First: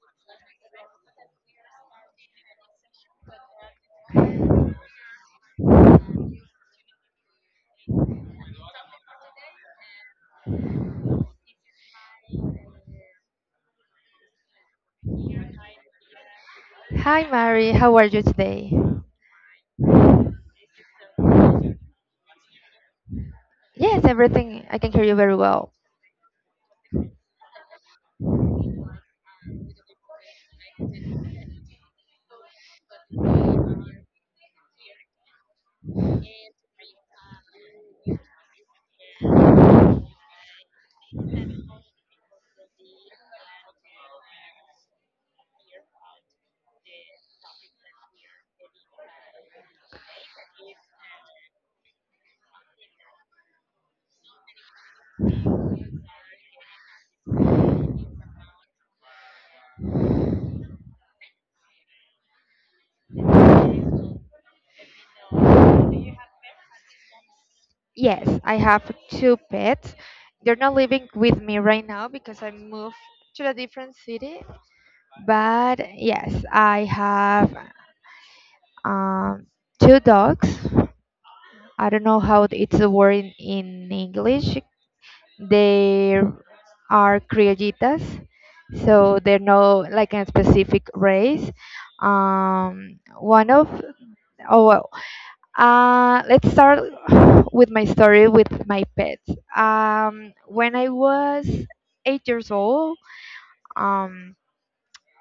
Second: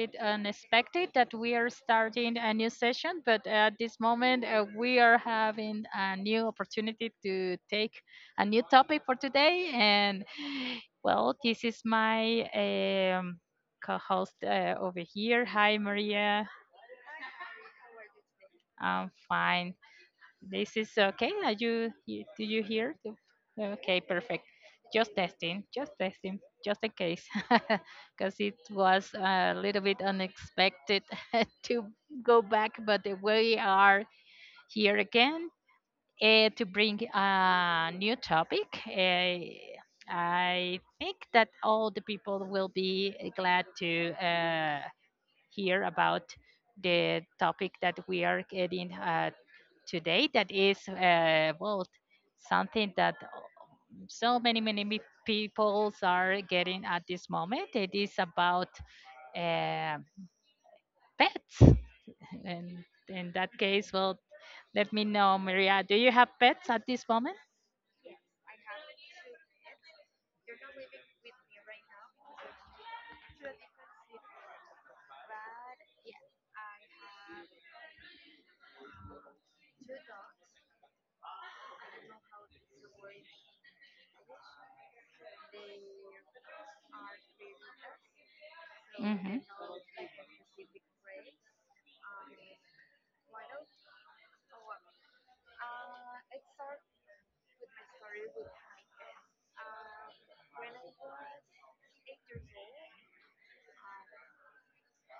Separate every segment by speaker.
Speaker 1: bit unexpected that we are starting a new session, but at this moment we are having a new opportunity to take a new topic for today. And well, this is my co host over here. Hi, Maria.
Speaker 2: Hi, Mary. How are you today?
Speaker 1: I'm fine. This is okay. Are do you hear? Okay,
Speaker 2: Yes,
Speaker 1: perfect.
Speaker 2: everything. I can hear you
Speaker 1: Just
Speaker 2: very
Speaker 1: testing,
Speaker 2: well.
Speaker 1: just testing, just in case, because it was a little bit unexpected to go back, but we are here again to bring a new topic. I think that all the people will be glad to hear about the topic that we are getting today, that is well something that so many peoples are getting at this moment. It is about uh, pets, and in that case, well, let me know, Maria, do you have pets at this moment?
Speaker 2: Yes, I have two pets. They're not living with me right now because I moved to a different city. But yes, I have um, two dogs. I don't know how it's a word in English. They are criollitas, so
Speaker 1: Hmm.
Speaker 2: they're no like a specific race. Um, one of oh, let's start with my story with my pets. When I was 8 years old, um,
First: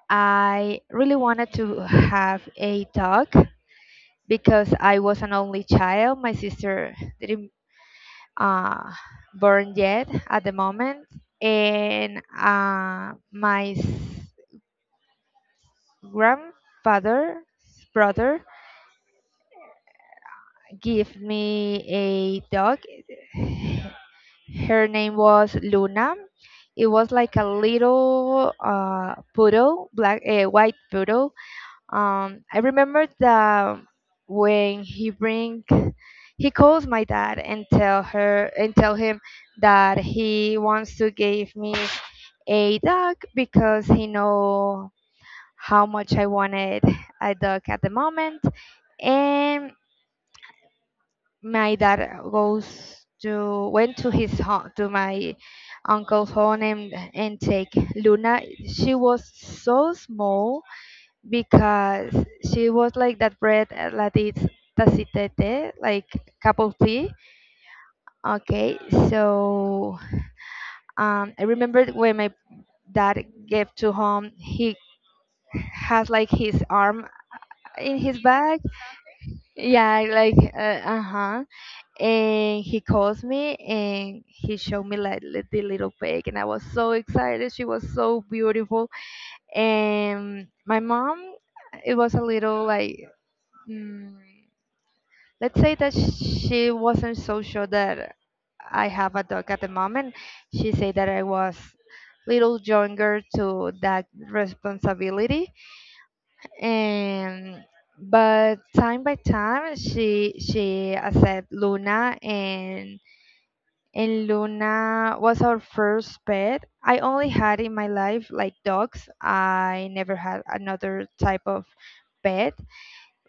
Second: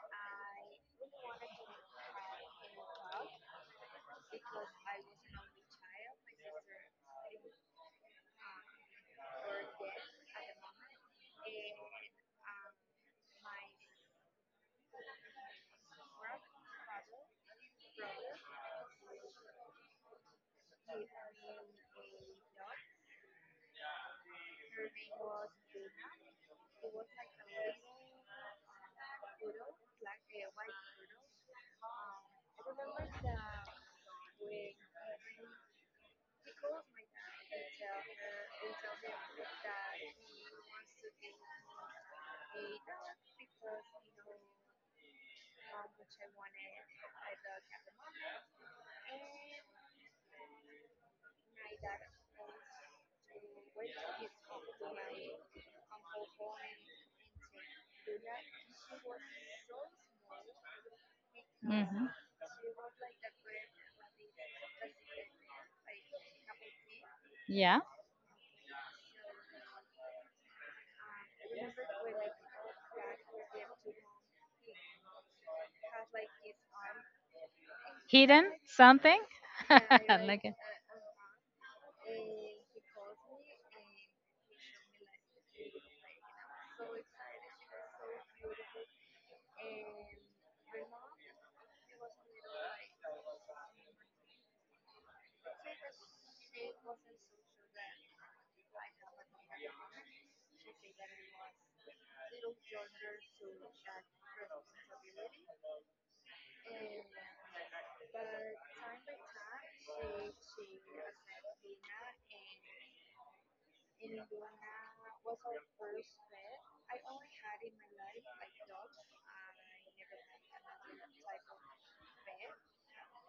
Speaker 2: I really wanted to have a dog because I was an only child. My sister didn't uh, born yet at the moment, and grandfather's brother gave me a dog. Her name was Luna. It was like a little poodle, black, white poodle. I remember that when he bring, he calls my dad and tell her and tell him that he wants to give me a dog because he know how much I wanted a dog at the moment. And my dad goes to went to his home, to my uncle's home, and take Luna. She was so small
Speaker 1: Hmm.
Speaker 2: because she was like that bread that is tacitete, like cup of tea.
Speaker 1: Yeah.
Speaker 2: Okay, so I remember when my dad gave to home, he has like his arm in his
Speaker 1: Hidden
Speaker 2: bag.
Speaker 1: something?
Speaker 2: Yeah, like
Speaker 1: Like,
Speaker 2: uh-huh, and he calls me and he showed me like the little pig, and I was so excited. She was so beautiful. And my mom, it was a little like, mm, let's say that she wasn't so sure that I have a dog at the moment. She said that I was little younger to that responsibility, and but time by time, she accept Luna, and Luna was our first pet. I only had in my life like dogs. I never had another type of pet,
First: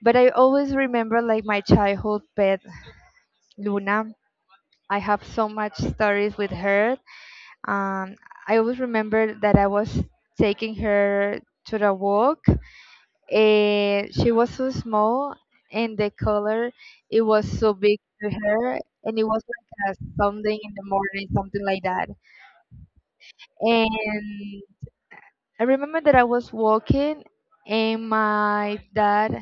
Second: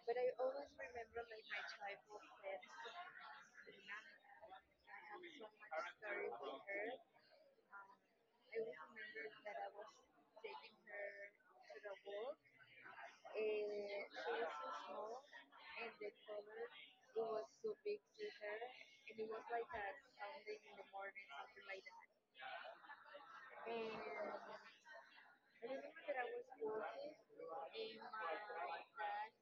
Speaker 2: but I always remember like my childhood pet Luna. I have so much stories with her. Um, I always remember that I was taking her to the walk, and she was so small, and the color it was so big to her, and it was like a Sunday in the morning, something like that. And I remember that I was walking, and my dad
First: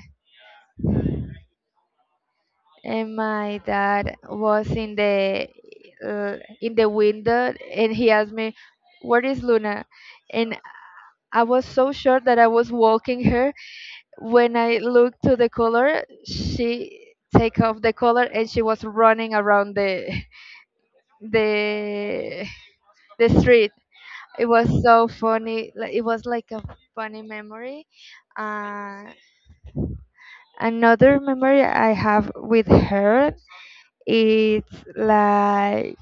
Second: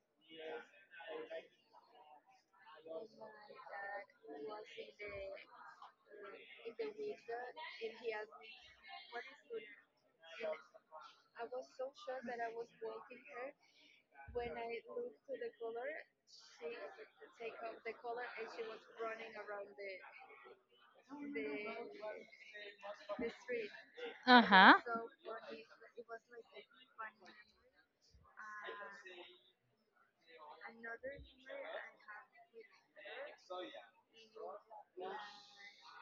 Speaker 2: and my dad was in the window, and he asked me, where is Luna? And I was so sure that I was walking her, when I looked to the collar, she take off the collar, and she was running around the the the street.
Speaker 1: uh
Speaker 2: It was
Speaker 1: huh.
Speaker 2: so funny, like it was like a funny memory. uh, Another memory I have with her, it's like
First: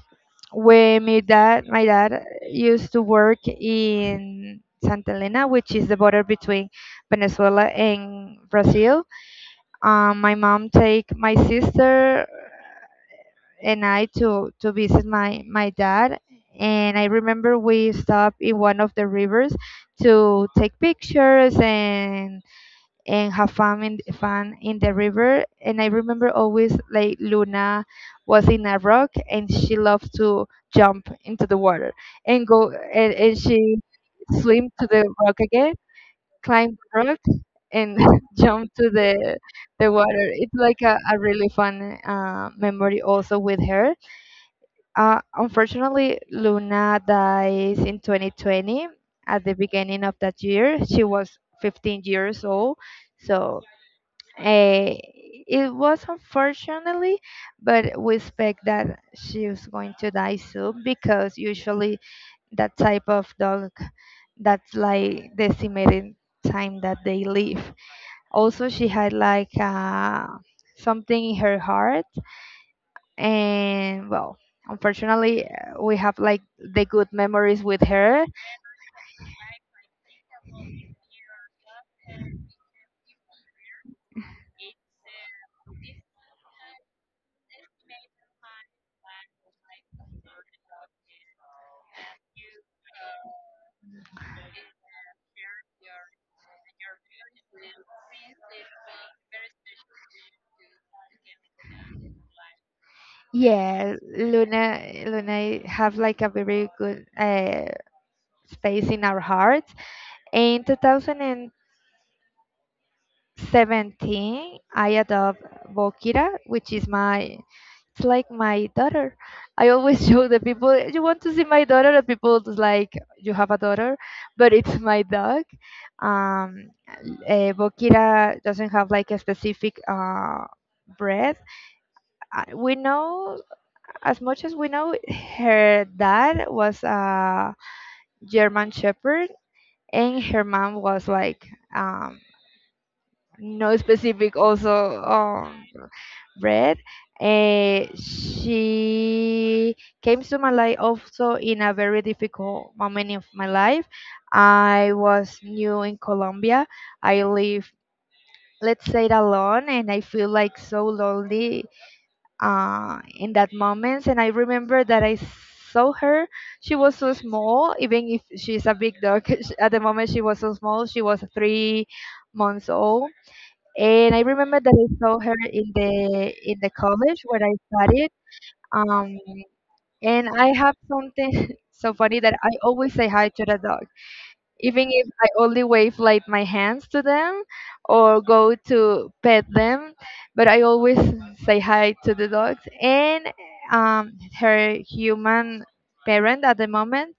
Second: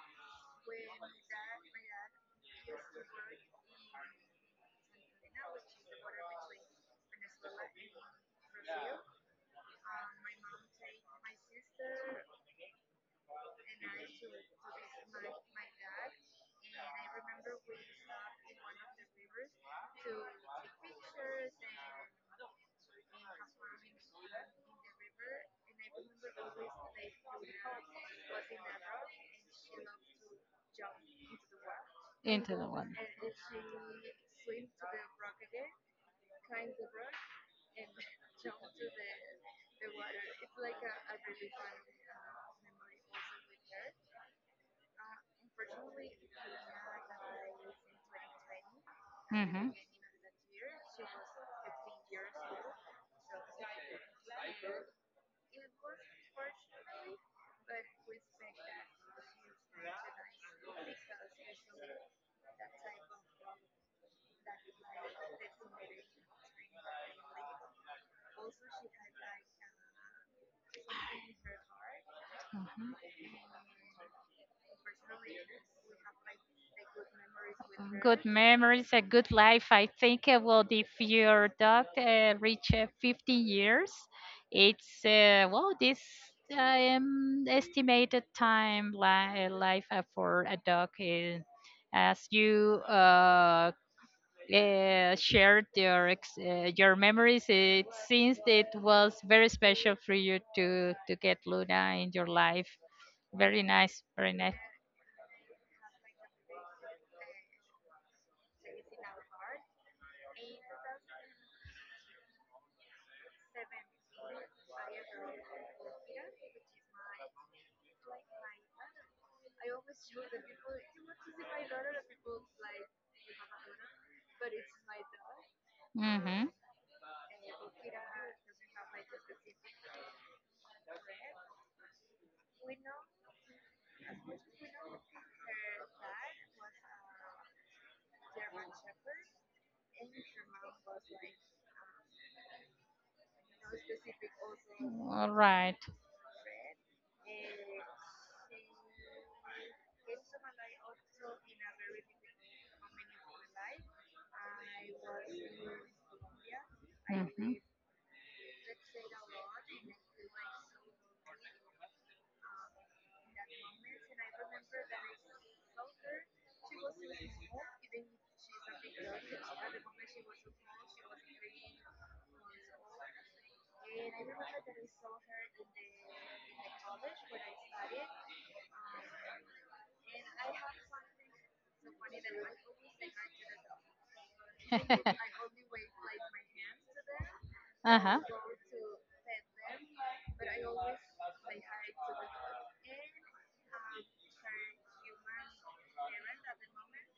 Speaker 2: when my dad used to work in Santa Elena, which is the border between Venezuela and Brazil. My mom take my sister and I to visit my dad, and I remember we stopped in one of the rivers to take pictures and have fun in the river. And I remember always like Luna was in a rock, and she loved to jump into the water and go, and she swim to the rock again, climb the rock, and jump to the water. It's like a really fun memory also with her. Unfortunately, Luna dies in 2020 at the
Speaker 1: Mhm.
Speaker 2: beginning of that year. She was 15 years old. So Eh, it was unfortunately, but we expect that she was going to die soon because usually that type of dog, that's like the estimated time that they live. Also, she had like something in her heart,
Speaker 1: Mhm.
Speaker 2: and well, unfortunately, we have like the good memories with
Speaker 1: Good
Speaker 2: her.
Speaker 1: memories, a good life. I think, well, if your dog reach 50 years, well, this estimated time life for a dog is, as you shared your your memories. It seems it was very special for you to get Luna in your life. Very
Speaker 2: Yeah,
Speaker 1: nice, very nice.
Speaker 2: Luna have like a very good space in our heart. In 2017, I adopt Bokira, which is my, it's like my daughter. I always show the people, you want to see my daughter, the people is like, you have a daughter, but it's my dog.
Speaker 1: Mm-hmm.
Speaker 2: Um, Bokira doesn't have like a specific breed. We know, as much as we know, her dad was a German Shepherd, and her mom was like, um, no specific also
Speaker 1: All right.
Speaker 2: bread. She came to my life also in a very difficult moment of my life. I was new in Colombia. I
Speaker 1: Mm-hmm.
Speaker 2: live, let's say, it alone, and I feel like so lonely in that moment. And I remember that I saw her. She was so small, even if she's a big dog. At the moment, she was so small. She was 3 months old, and I remember that I saw her in the college where I studied. Um, and I have something so funny that I always say hi to the dog, even if I only wave like my hands to them
Speaker 1: Uh huh.
Speaker 2: or go to pet them. But I always say hi to the dogs. And um, her human parent at the moment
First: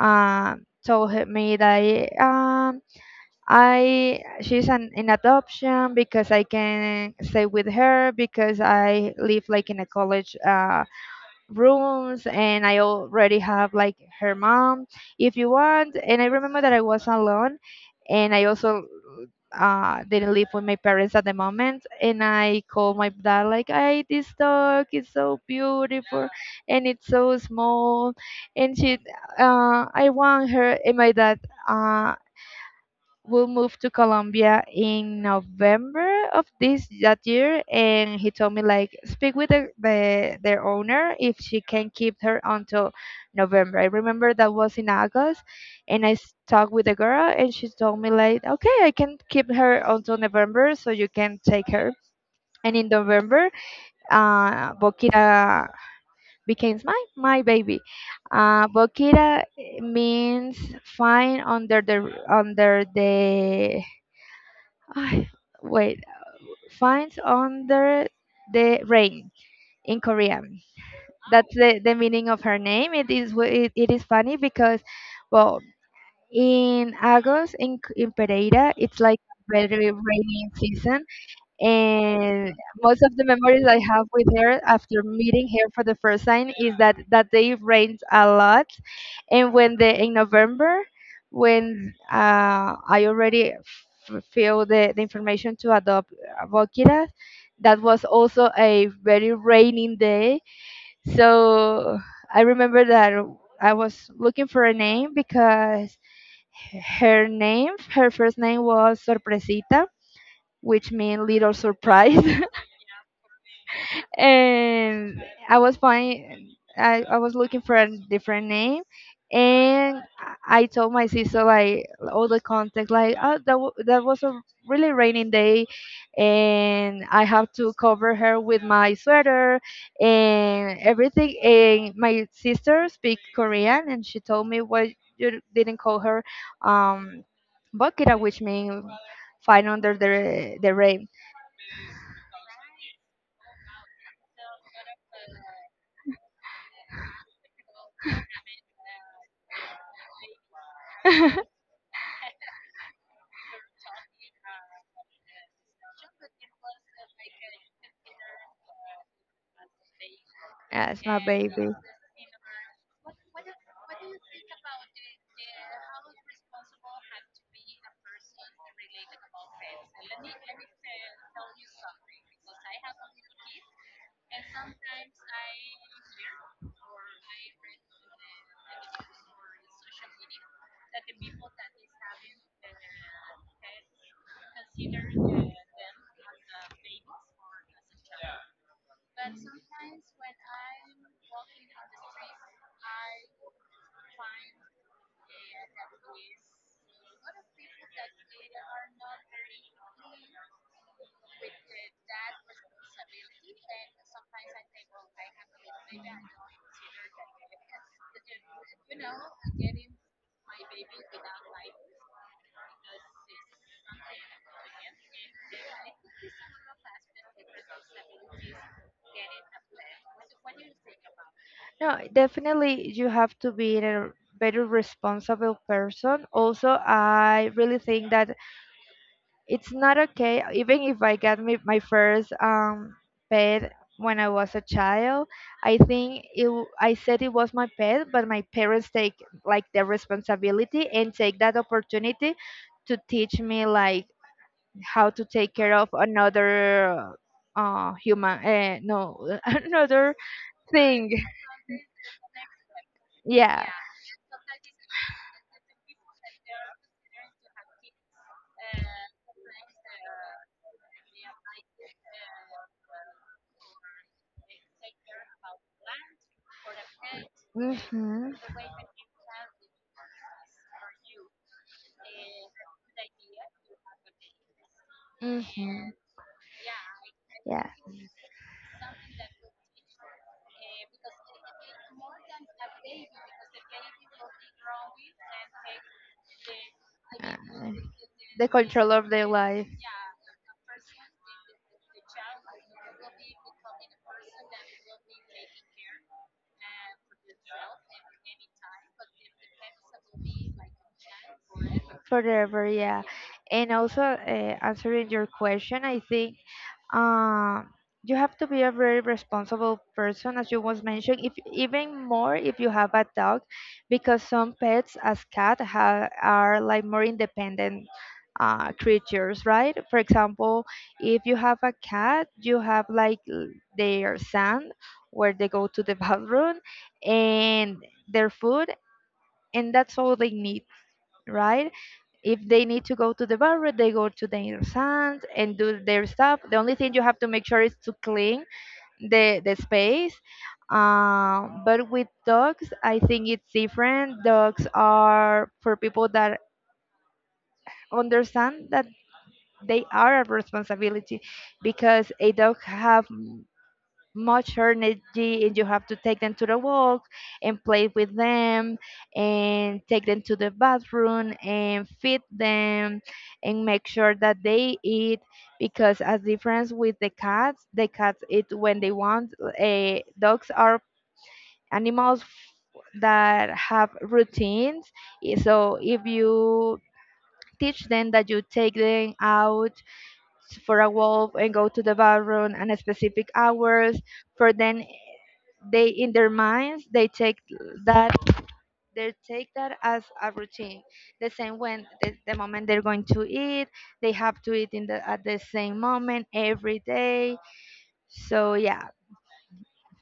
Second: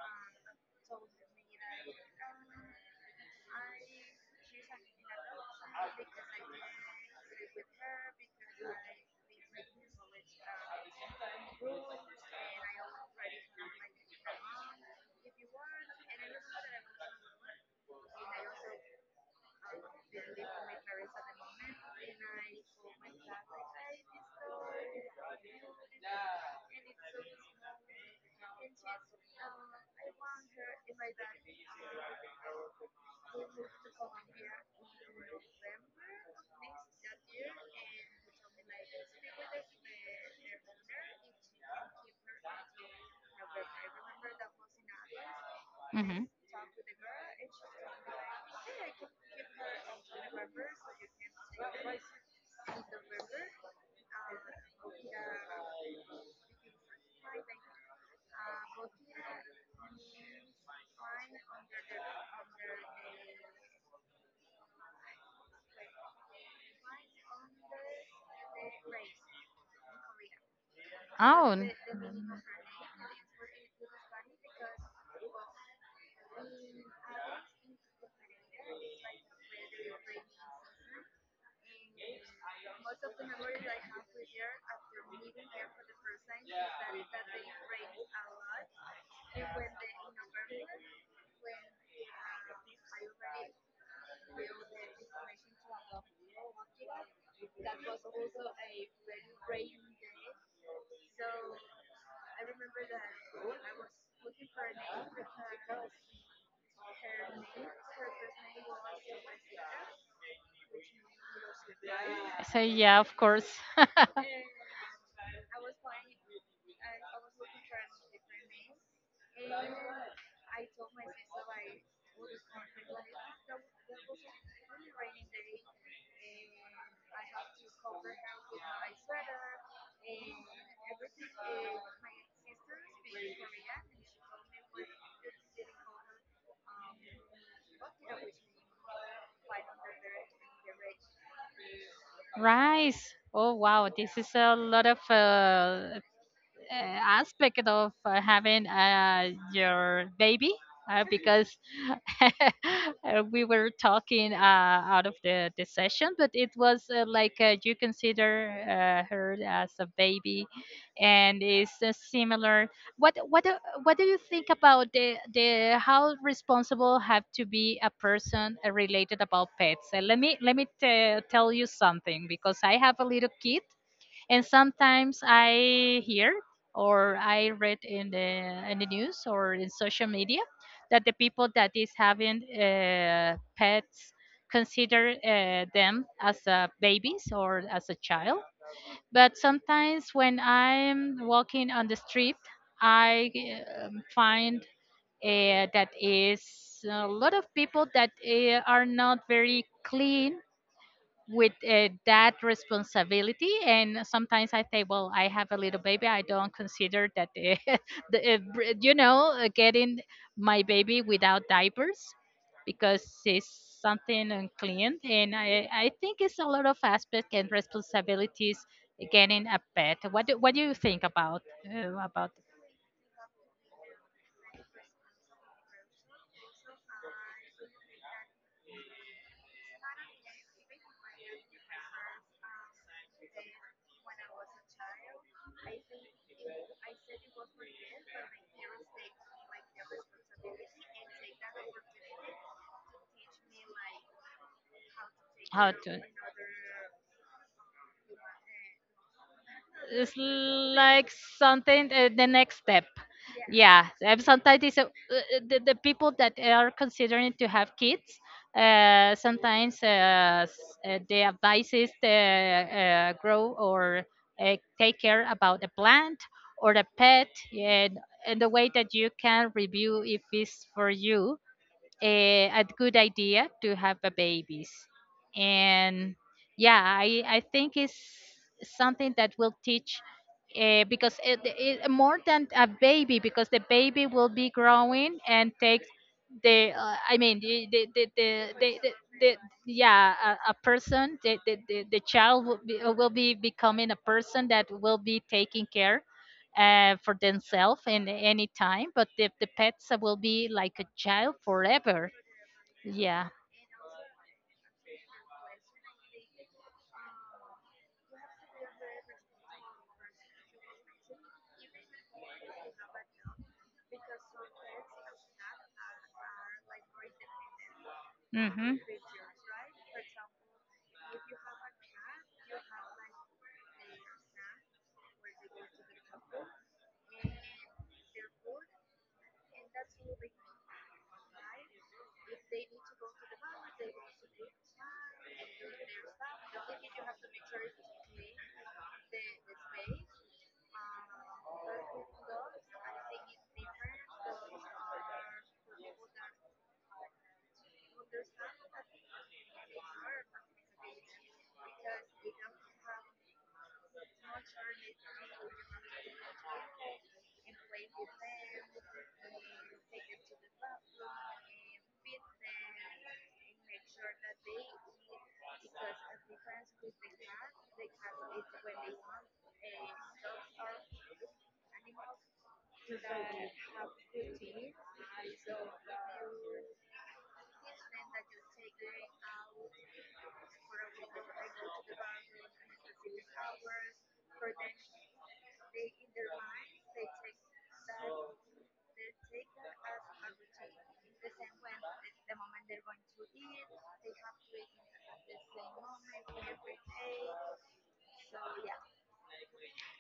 Speaker 2: told me that I she's an in adoption because I can stay with her because I live like in a college rooms, and I already have like her mom if you want. And I remember that I was alone, and I also didn't live with my parents at the moment. And I called my dad like, "Hey, this dog is so beautiful, and it's so small, and she, I want her." And my dad uh, will move to Colombia in November of this that year, and he told me like speak with their owner if she can keep her until November. I remember that was in August, and I
Speaker 1: Hmm.
Speaker 2: talked with the girl, and she told me like okay, I can keep her until November, so you can take her. And in November, Bokira becomes my baby. Bokira means fine under the I wait. Finds under the rain, in Korean.
Speaker 1: Oh,
Speaker 2: That's the meaning of her name. It is it is funny because, well, in August in in Pereira, it's like very rainy season, and most of the memories I have with her after meeting her for the first time is that that day rains a lot, and when the in November, when I already feel the information to adopt Bokira, that was also a very raining day. So I remember that I was looking for a name because her name, her first name was Sorpresita, which means little surprise.
Speaker 1: I say, yeah, of course.
Speaker 2: And I was looking for a different name, and I told my sister like all the context, like oh, that was a really raining day, and I have to cover her with my sweater and everything, and my sister speak Korean, and she told me, why you didn't call her um Bokira, which means find under the rain.
Speaker 1: Rice. Oh wow, this is a lot of aspect of having your baby, because We were talking out of the session, but it was like you consider her as a baby,
Speaker 2: That's my
Speaker 1: and
Speaker 2: baby.
Speaker 1: it's similar. What do you think about the how responsible have to be a person related about pets? Let me tell you something, because I have a little kid, and sometimes I hear or I read in the news or in social media that the people that is having pets consider them as babies or as a child. But sometimes, when I'm walking on the street, I find that is a lot of people that are not very clean with that responsibility. And sometimes I say, well, I have a little baby, I don't consider that the, br- you know getting my baby without diapers, because it's something unclean. And I think it's a lot of aspects and responsibilities getting a pet. What do you think about uh,
Speaker 2: No,
Speaker 1: about
Speaker 2: definitely you have to be a better responsible person. Also, I really think that it's not okay, even if I got me, my first pet when I was a child. I think it, I said it was my pet, but my parents take like the responsibility and take that opportunity to teach me like how to take
Speaker 1: How
Speaker 2: care of
Speaker 1: to?
Speaker 2: another human no,
Speaker 1: It's
Speaker 2: another thing.
Speaker 1: like something. The next step.
Speaker 2: Yeah.
Speaker 1: Yeah, and sometimes the people that are considering to have kids, sometimes the advice is to grow or take care about a plant or a pet. and,
Speaker 2: Hmm.
Speaker 1: and the way that you can review if it's for you a good idea to have a babies.
Speaker 2: Hmm.
Speaker 1: And, yeah, I
Speaker 2: Yeah.
Speaker 1: think it's something that will teach, because it, more than a baby, because the baby will be growing and take the I
Speaker 2: Uh,
Speaker 1: mean the the the,
Speaker 2: the
Speaker 1: the, the, the
Speaker 2: control of their
Speaker 1: the,
Speaker 2: life.
Speaker 1: yeah, a person, the child will be, becoming a person that will be taking care for themselves in any time. But the pets will be like a child forever,
Speaker 2: Forever, yeah.
Speaker 1: yeah.
Speaker 2: And also, answering your question, I think uh, you have to be a very responsible person, as you was mentioned, if, even more if you have a dog, because some pets, as cat, are like more independent
Speaker 1: Hmm.
Speaker 2: creatures, right? For example, if you have a cat, you have like their sand where they go to the bathroom and their food, and that's all they need, right? If they need to go to the barber, they go to the sand and do their stuff. The only thing you have to make sure is to clean the space. But with dogs, I think it's different. Dogs are for people that understand that they are a responsibility because a dog have much energy, and you have to take them to the walk and play with them and take them to the bathroom and feed them and make sure that they eat, because as difference with the cats, the cats eat when they want. Uh, dogs are animals that have routines. Eh, so if you teach them that you take them out for a walk and go to the bathroom at specific hours for them, they in their minds they take that, they take that as a routine. The same when the moment they're going to eat, they have to eat in the at the same moment every day. So yeah.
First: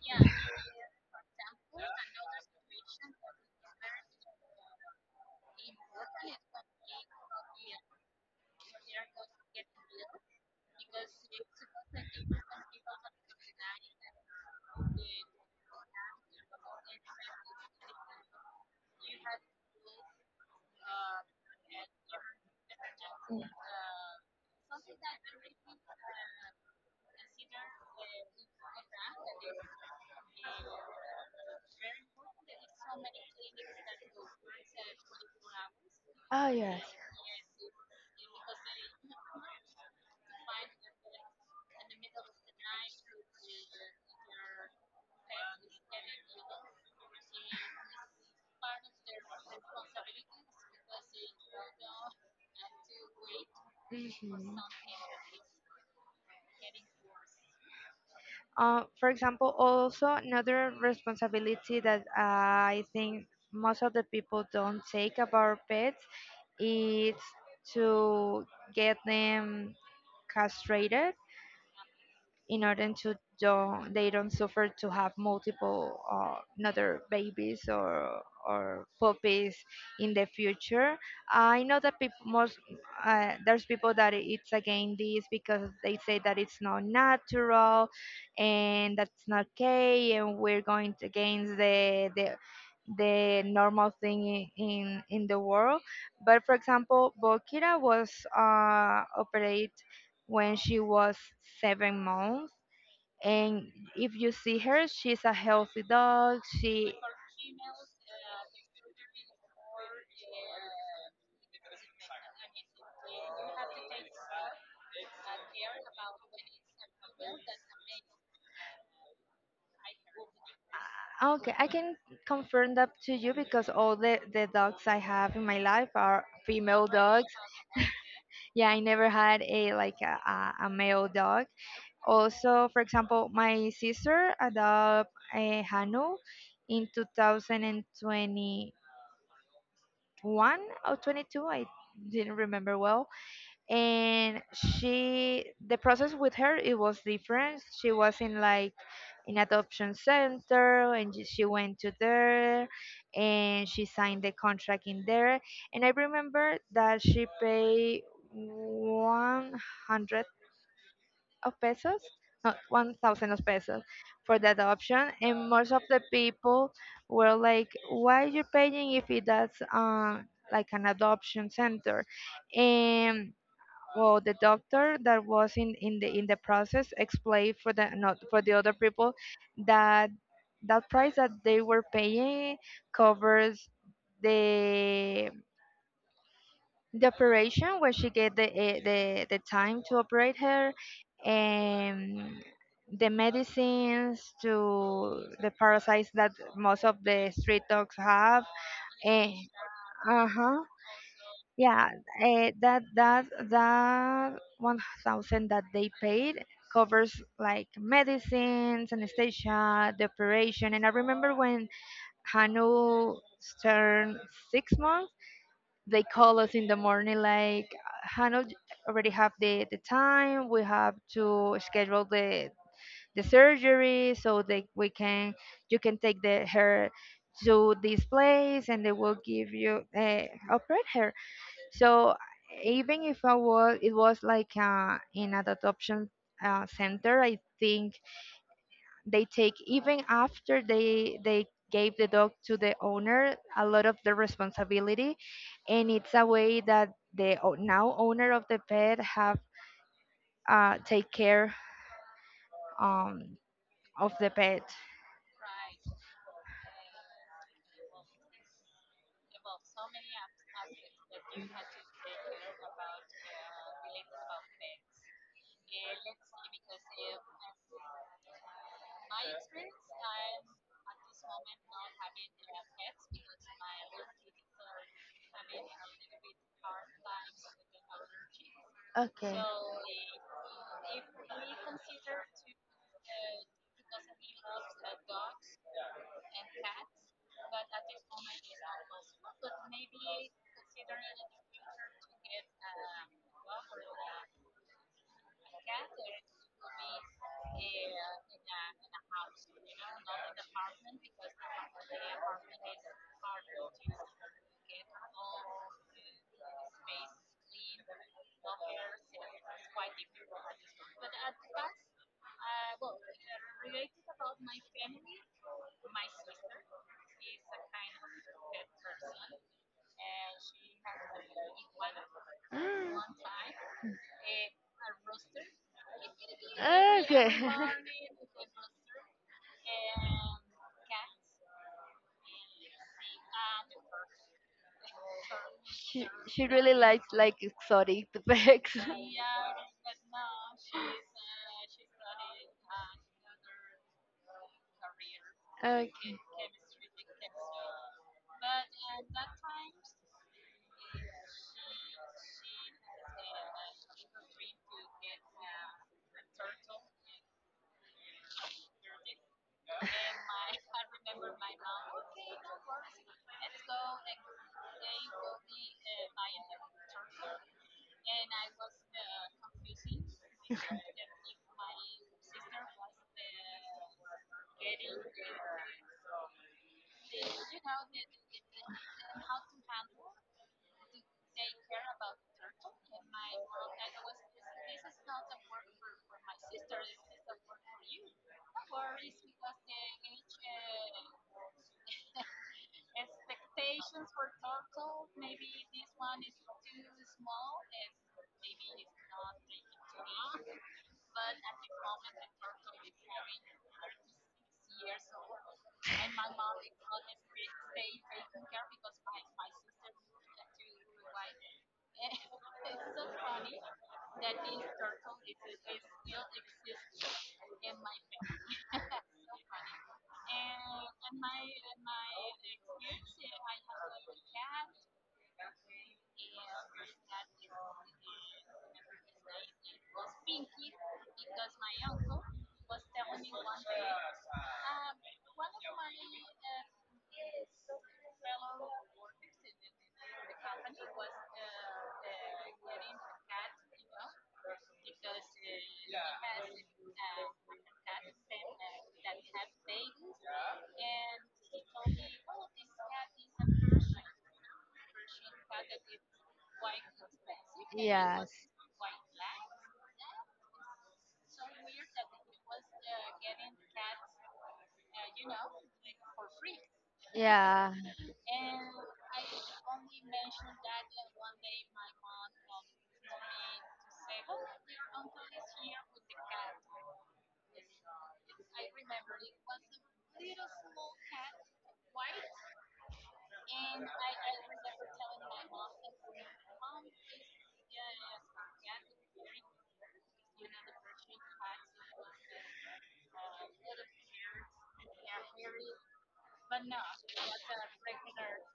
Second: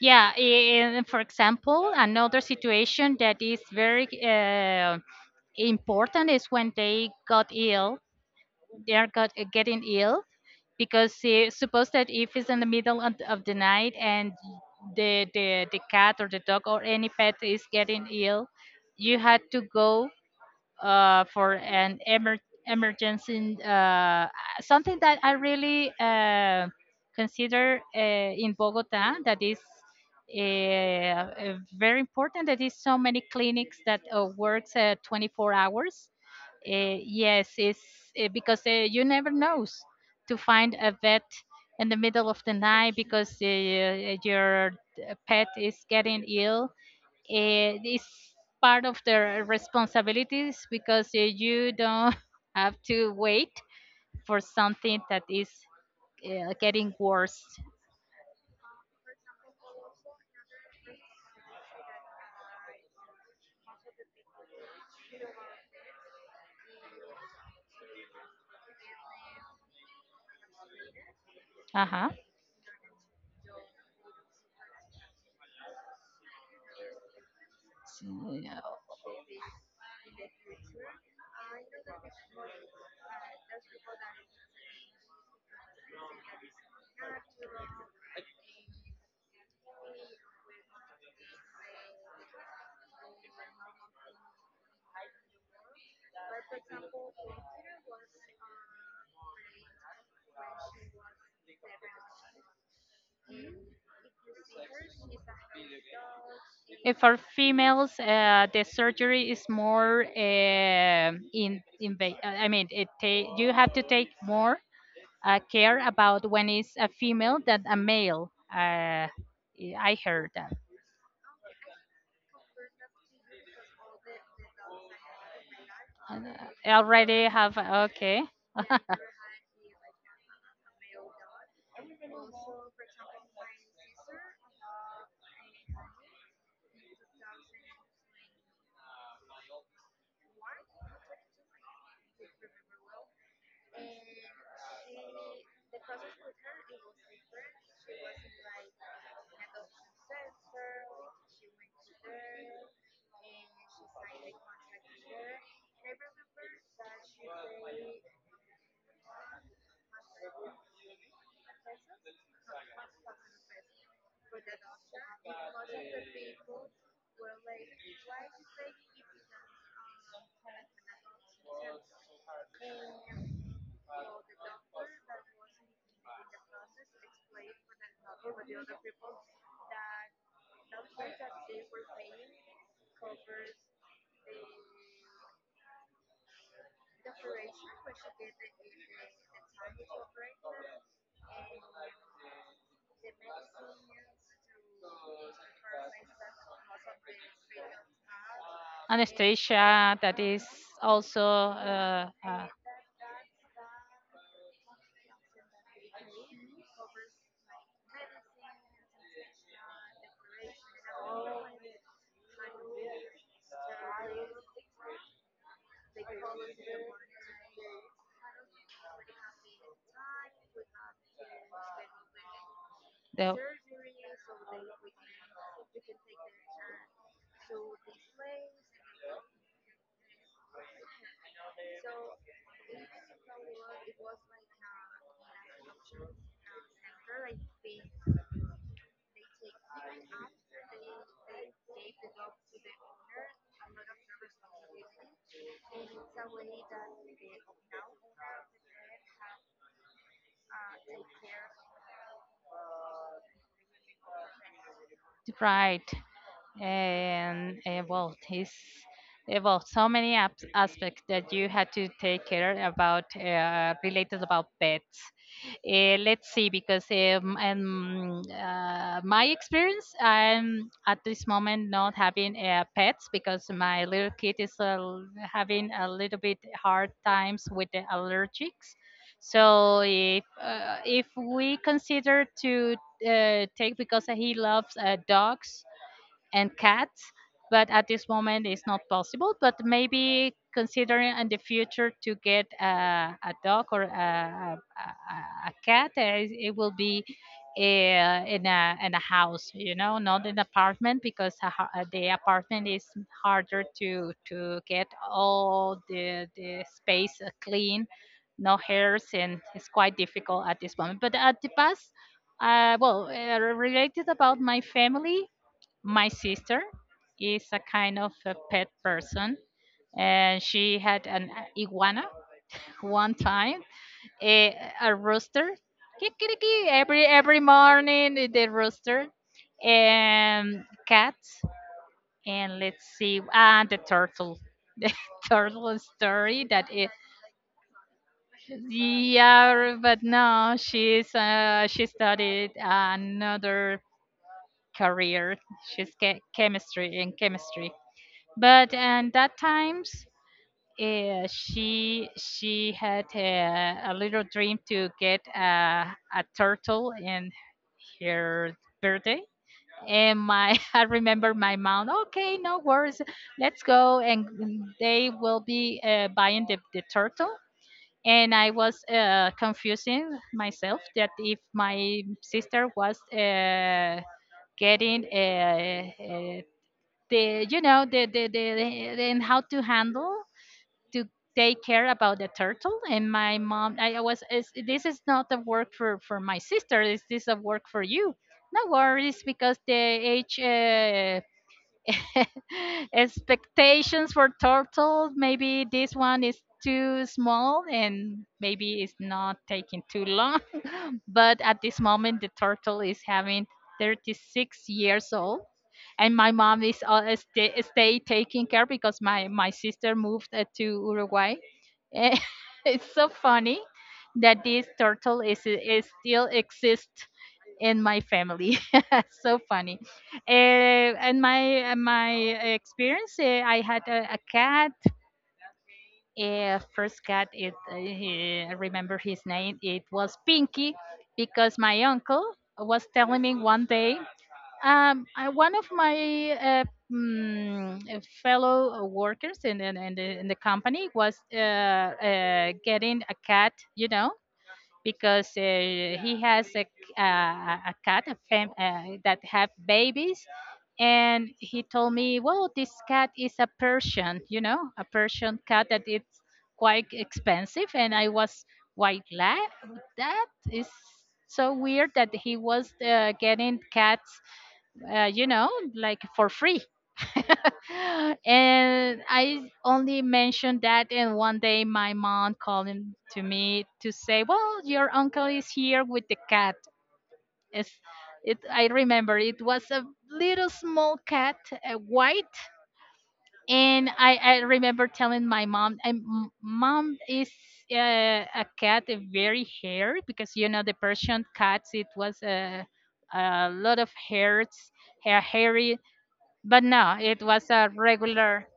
Speaker 1: Yeah. And for example, another situation that is very important is when they got ill. They are got getting ill, because suppose that if it's in the middle of the night and the cat or the dog or any pet is getting ill, you had to go for an emergency, something that I really consider in Bogota. That is very important, that is so many clinics that works 24 hours.
Speaker 2: Oh, yes.
Speaker 1: Yes, it's because you never knows to find a vet in the middle of the night because your pet is getting ill. It's part of their responsibilities, because you don't have to wait for
Speaker 2: Mhm.
Speaker 1: something that is getting worse.
Speaker 2: For example, also another responsibility that I think most of the people don't take about pets is to get them castrated
Speaker 1: Uh huh.
Speaker 2: in order to don't suffer to have multiple another babies or puppies in the future. I know that people most there's people that it's against this because they say that it's not natural and that's not okay, and we're going against the normal thing in the world. But for example, Bokira was operated when she was 7 months, and if you see her, she's a healthy dog she
Speaker 1: If for females, the surgery is more I mean, you have to take more care about when it's a female than a male. I heard that.
Speaker 2: Okay, I can confirm that to you, because all the dogs I have in my life
Speaker 1: Uh,
Speaker 2: are
Speaker 1: I
Speaker 2: female
Speaker 1: already
Speaker 2: dogs.
Speaker 1: have. Okay.
Speaker 2: Yeah, I never had a like a male dog. Also, for example, my sister adopted a hanu in 2021 or 22. I didn't remember well. And she, the process with her, it was different. She was in like an adoption center, and she went to there, and she signed the contract in there. And I remember that she paid 100 of pesos, not 1,000 of pesos, for the adoption. And most of the people were like, why you paying if it that's like an adoption center? And well, the doctor that was in the in the process explained for the not for the other people that that price that they were paying covers the the operation when she get the the time to operate her, and the medicines to the parasites that most of the street dogs have. Eh,
Speaker 1: Anesthesia, that is
Speaker 2: uh-huh.
Speaker 1: also
Speaker 2: Yeah, uh, that that that 1,000 that they paid covers like medicines, anesthesia, the operation. And I remember when Hanu turned 6 months, they call us in the morning like Hanu already have the time. We have to schedule the
Speaker 1: the
Speaker 2: surgery so that we can you can take the her to this place, and they will give you operate her. So even if I was, it was like in an adoption center, I think they take even after they gave the dog to the owner a lot of the responsibility, and it's a way that now owner of the pet have take care um, of the pet.
Speaker 1: right. And well, it's well, so many aspects that you had to take care about related about pets. Let's see, because my experience, I'm at this moment not having pets because my little kid is having a little bit hard times with the allergics.
Speaker 2: Okay.
Speaker 1: So if if we consider to take, because he loves dogs and cats, but at this moment it's not possible. But maybe considering in the future to get a dog or a cat, it will be in a house, not an apartment, because the apartment is harder to get all the space clean, no hairs. And it's quite difficult at this moment, but at the past, well, related about my family, my sister is a kind of a pet person, and she had an iguana
Speaker 2: Mm.
Speaker 1: one time, a rooster. Kikiriki every
Speaker 2: Okay.
Speaker 1: morning, the rooster, and cats, and let's see, and the turtle. The turtle story,
Speaker 2: She really likes like exotic bags.
Speaker 1: yeah, but no, she's she studied another career. She's
Speaker 2: Okay.
Speaker 1: chemistry, in chemistry. But and that times, she had a little dream to get a turtle in her birthday. And my I remember my mom. Okay, no worries. Let's go, and they will be buying the turtle. And I was confusing myself that if my sister was getting a the you know the and how to handle to take care about the turtle. And my mom, this is not a work for my sister, is this is a work for you, no worries, because the age expectations for turtle, maybe this one is too small and maybe it's not taking too long. But at this moment, the turtle is having 36 years old, and my mom is stay taking care, because my sister moved to Uruguay. Eh, it's so funny that this turtle is still exists in my family. So funny. And my experience, I had a cat. First cat, I remember his name. It was Pinky, because my uncle was telling me one day, one of my uh, fellow workers in the company was getting a cat, because he has a, a cat that have babies. And he told me, well, this cat is a Persian, a Persian cat, that it's quite expensive. And I
Speaker 2: Yes.
Speaker 1: was quite glad that is so weird that he was getting cats uh, you know, like for free.
Speaker 2: Yeah.
Speaker 1: And I only mentioned that, and one day my mom calling to me to say, "Well, your uncle is here with the cat." It's, it I remember it was a little small cat, white, and I remember telling my mom, and "Mom is a cat, very hairy, because you know the Persian cats, it was a lot of hairy, but no, it was a regular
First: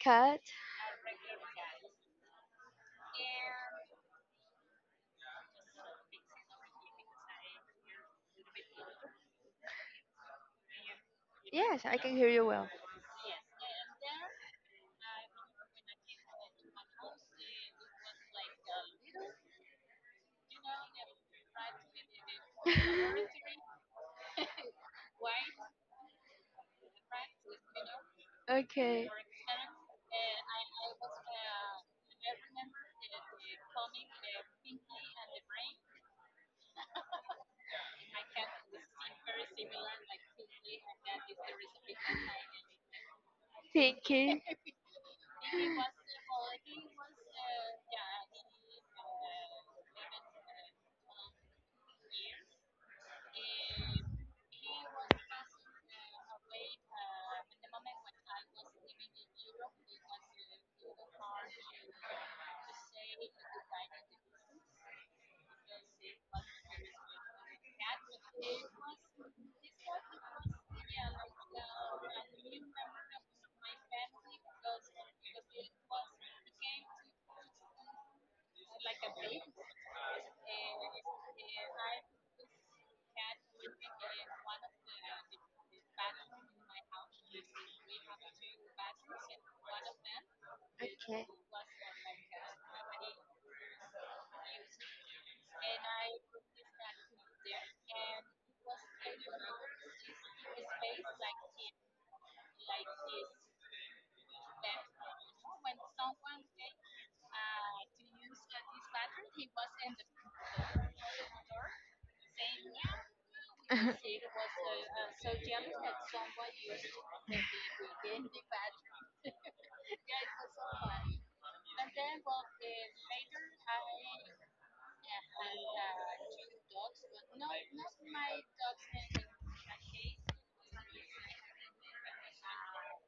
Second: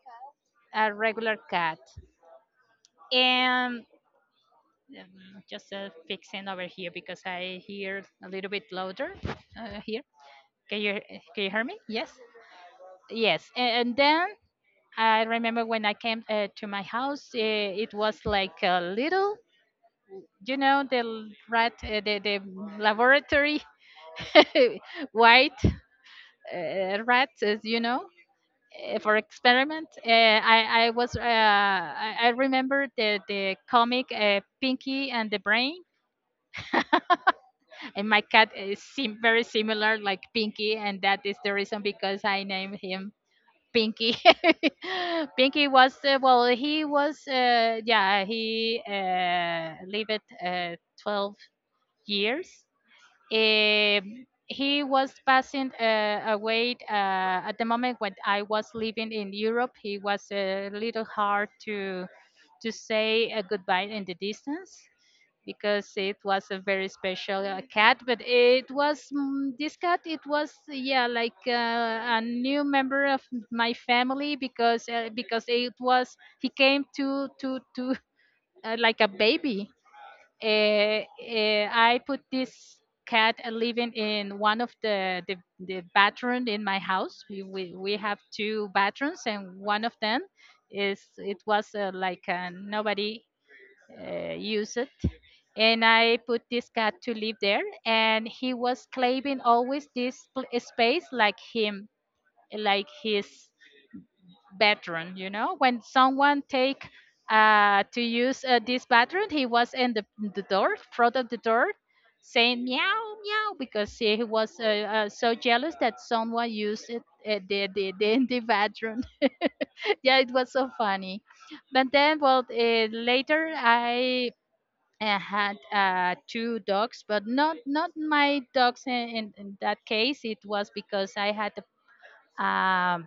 Speaker 2: Cat?
Speaker 1: a regular cat." And um, just fixing over here, because I hear a little bit louder here. Can you can you hear me?
Speaker 2: Yes, I
Speaker 1: Yes.
Speaker 2: can hear you well.
Speaker 1: Yes. And then I remember when I came to my house, it was like a little, rat, the laboratory white rat, as you know,
Speaker 2: Okay.
Speaker 1: for experiment. I remember the comic, Pinky and the Brain, and my cat is very similar like Pinky, and that is the reason because I named him
Speaker 2: Thank
Speaker 1: Pinky.
Speaker 2: you.
Speaker 1: Pinky was well, he lived 12 years, um he was passing away at the moment when I was living in Europe. He was a little hard to say a goodbye in the distance, because it was a very special cat. But it was this cat. It was, yeah, like a new member of my family because it was, he came to like a baby. I put this cat living in one of the bathroom in my house. We have two bathrooms, and one of them is, it was like nobody used it, and I put this cat to live there, and he was claiming always this space like him, like his bathroom, when someone take to use this bathroom, he was in the door, front of the door, saying meow meow because he was so jealous that someone used it, in the bathroom. Yeah, it was so funny. But then, well, later I had two dogs, but not my dogs, in that case. It was because I had a um,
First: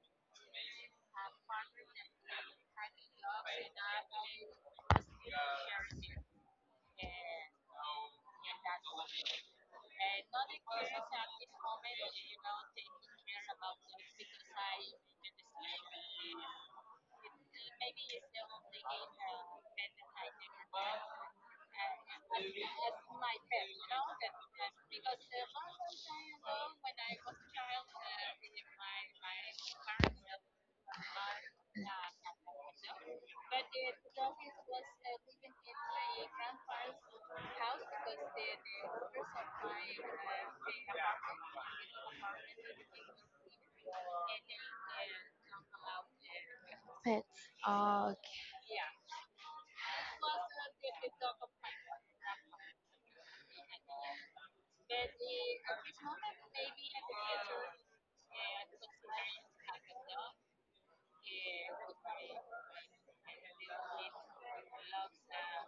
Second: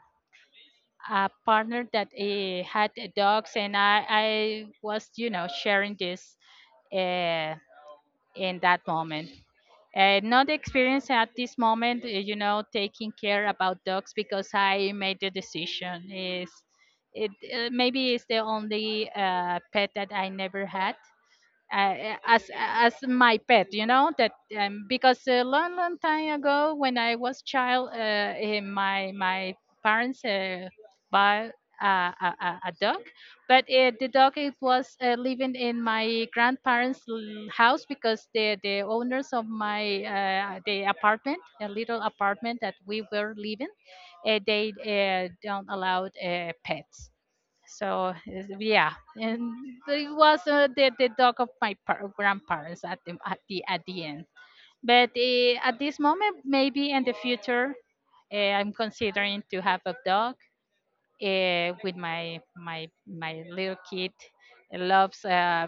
Speaker 1: a partner that had dogs, and I was, sharing this uh, in that moment. Not experience at this moment, taking care about dogs because I made the decision. Is it, maybe it's the only pet that I never had, uh, as my pet, you know. That, because a long long time ago when I was child, my my parents bought a dog. But
Speaker 2: Okay.
Speaker 1: the dog, it was living in my grandparents house because the owners of my, the apartment, the little apartment that we were living, they don't allow pets,
Speaker 2: Pets are
Speaker 1: so yeah, and it was the dog of my grandparents at the end. But at this moment, maybe in the future, I'm considering to have a dog with my my my little kid. He loves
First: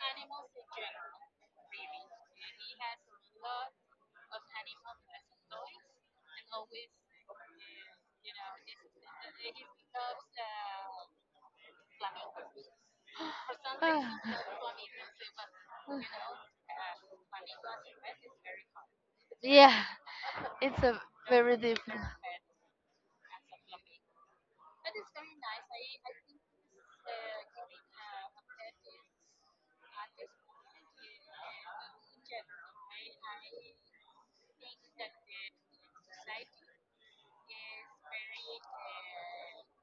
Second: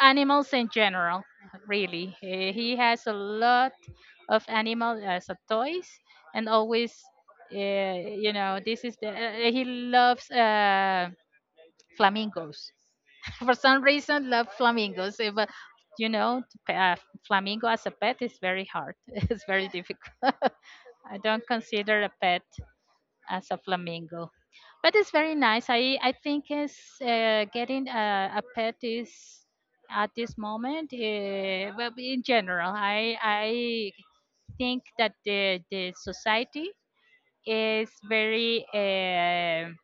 Speaker 1: animals in general, really. He has a lot of animals as a toys, and always, this is the, he loves. Flamingos. For some reason, love flamingos. But you know, to flamingo as a pet is very hard. It's very
Speaker 2: yeah,
Speaker 1: difficult.
Speaker 2: it's a
Speaker 1: I don't
Speaker 2: very different.
Speaker 1: consider a pet as a flamingo, but it's very nice. I think it's, getting a pet is at this moment. Well, in general, I think that the society is very. um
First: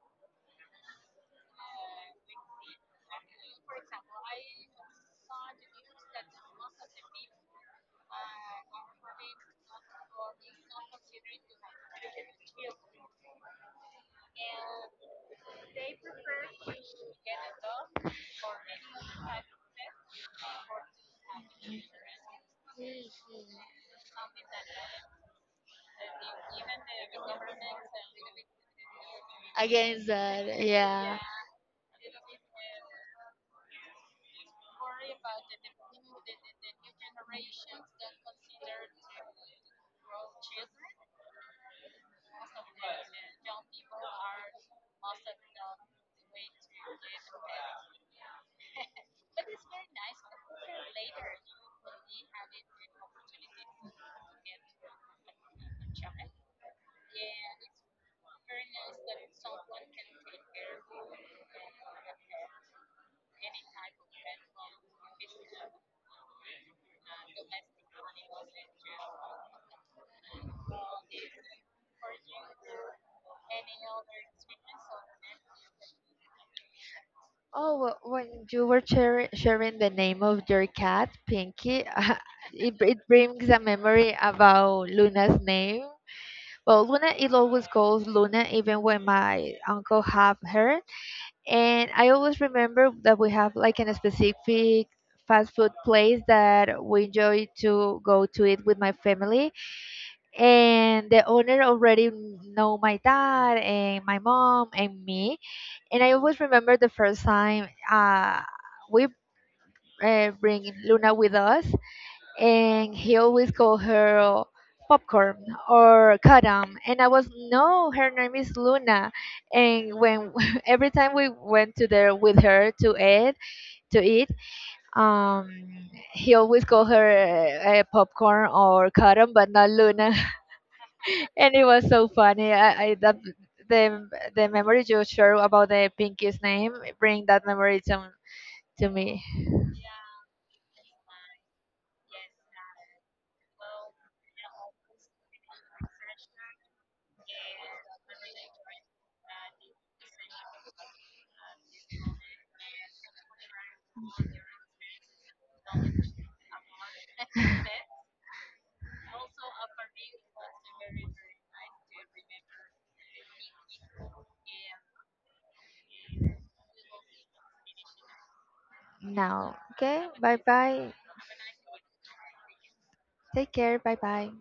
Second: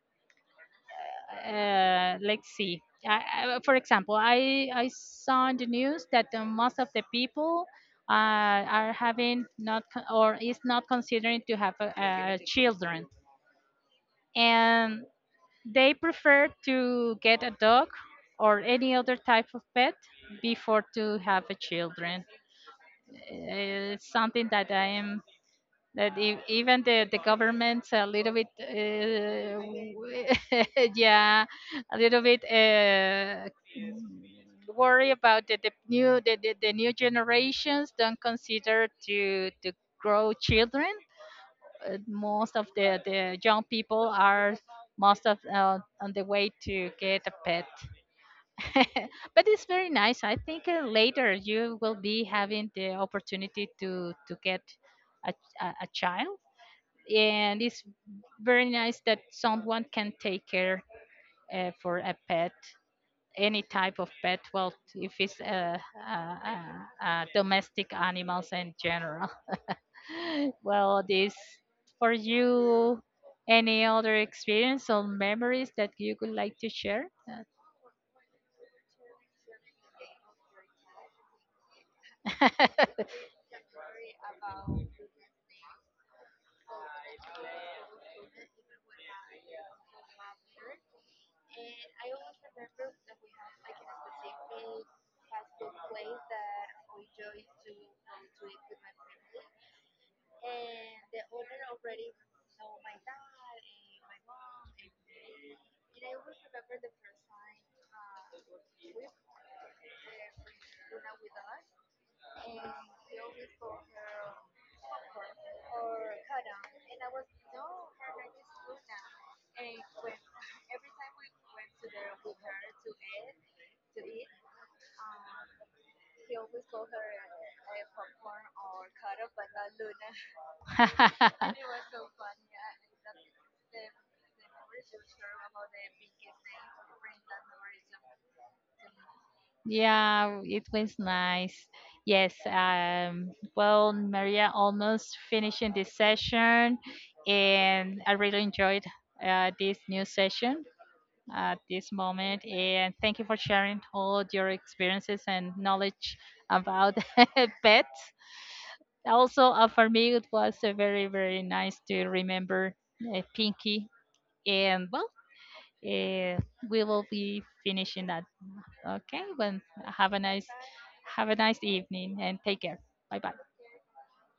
Speaker 1: uh, Let's see. For example, I saw in the news that most of the people uh, are having not or is not considering to have a, uh, children, and they prefer to get a dog or any other type of pet before to have a children.
Speaker 2: Mhm.
Speaker 1: It's something that I am, that even the government's a little bit
Speaker 2: Against that, yeah.
Speaker 1: yeah, a little bit worry about the new the new generations don't consider to grow children. Most of the young people are most of, on the way to get a pet. But it's very nice, I think, later you will be having the opportunity to get a child, and it's very nice that someone can take care for a pet, any type of pet, well, if it's domestic animals in general. Well, this for you, any other experience or memories that you would like to share?
Speaker 2: Oh, when you were sharing the name of your cat, Pinky, it brings a memory about Luna's name. Well, Luna, it always goes Luna, even when my uncle have her. And I always remember that we have like a specific fast food place that we enjoy to go to it with my family. And the owner already know my dad and my mom and me. And I always remember the first time we bring Luna with us, and he always called her popcorn or Kadam, and I was no, her name is Luna. And when every time we went to there with her to eat, um, he always called her popcorn or Kadam, but not Luna, and it was so funny. I that the the memory you share about the pinky's name bring that memory to me
Speaker 1: Yeah, it was nice. Yes, well, Maria, almost finishing this session, and I really enjoyed this new session at this moment. And thank you for sharing all your experiences and knowledge about pets. Also, for me, it was very, very nice to remember Pinky. And well, uh, we will be finishing that. Okay,
Speaker 2: now.
Speaker 1: well,
Speaker 2: Okay?
Speaker 1: have a
Speaker 2: Bye
Speaker 1: nice,
Speaker 2: bye.
Speaker 1: have a nice evening and take care. Bye bye.
Speaker 2: Take care. Bye bye.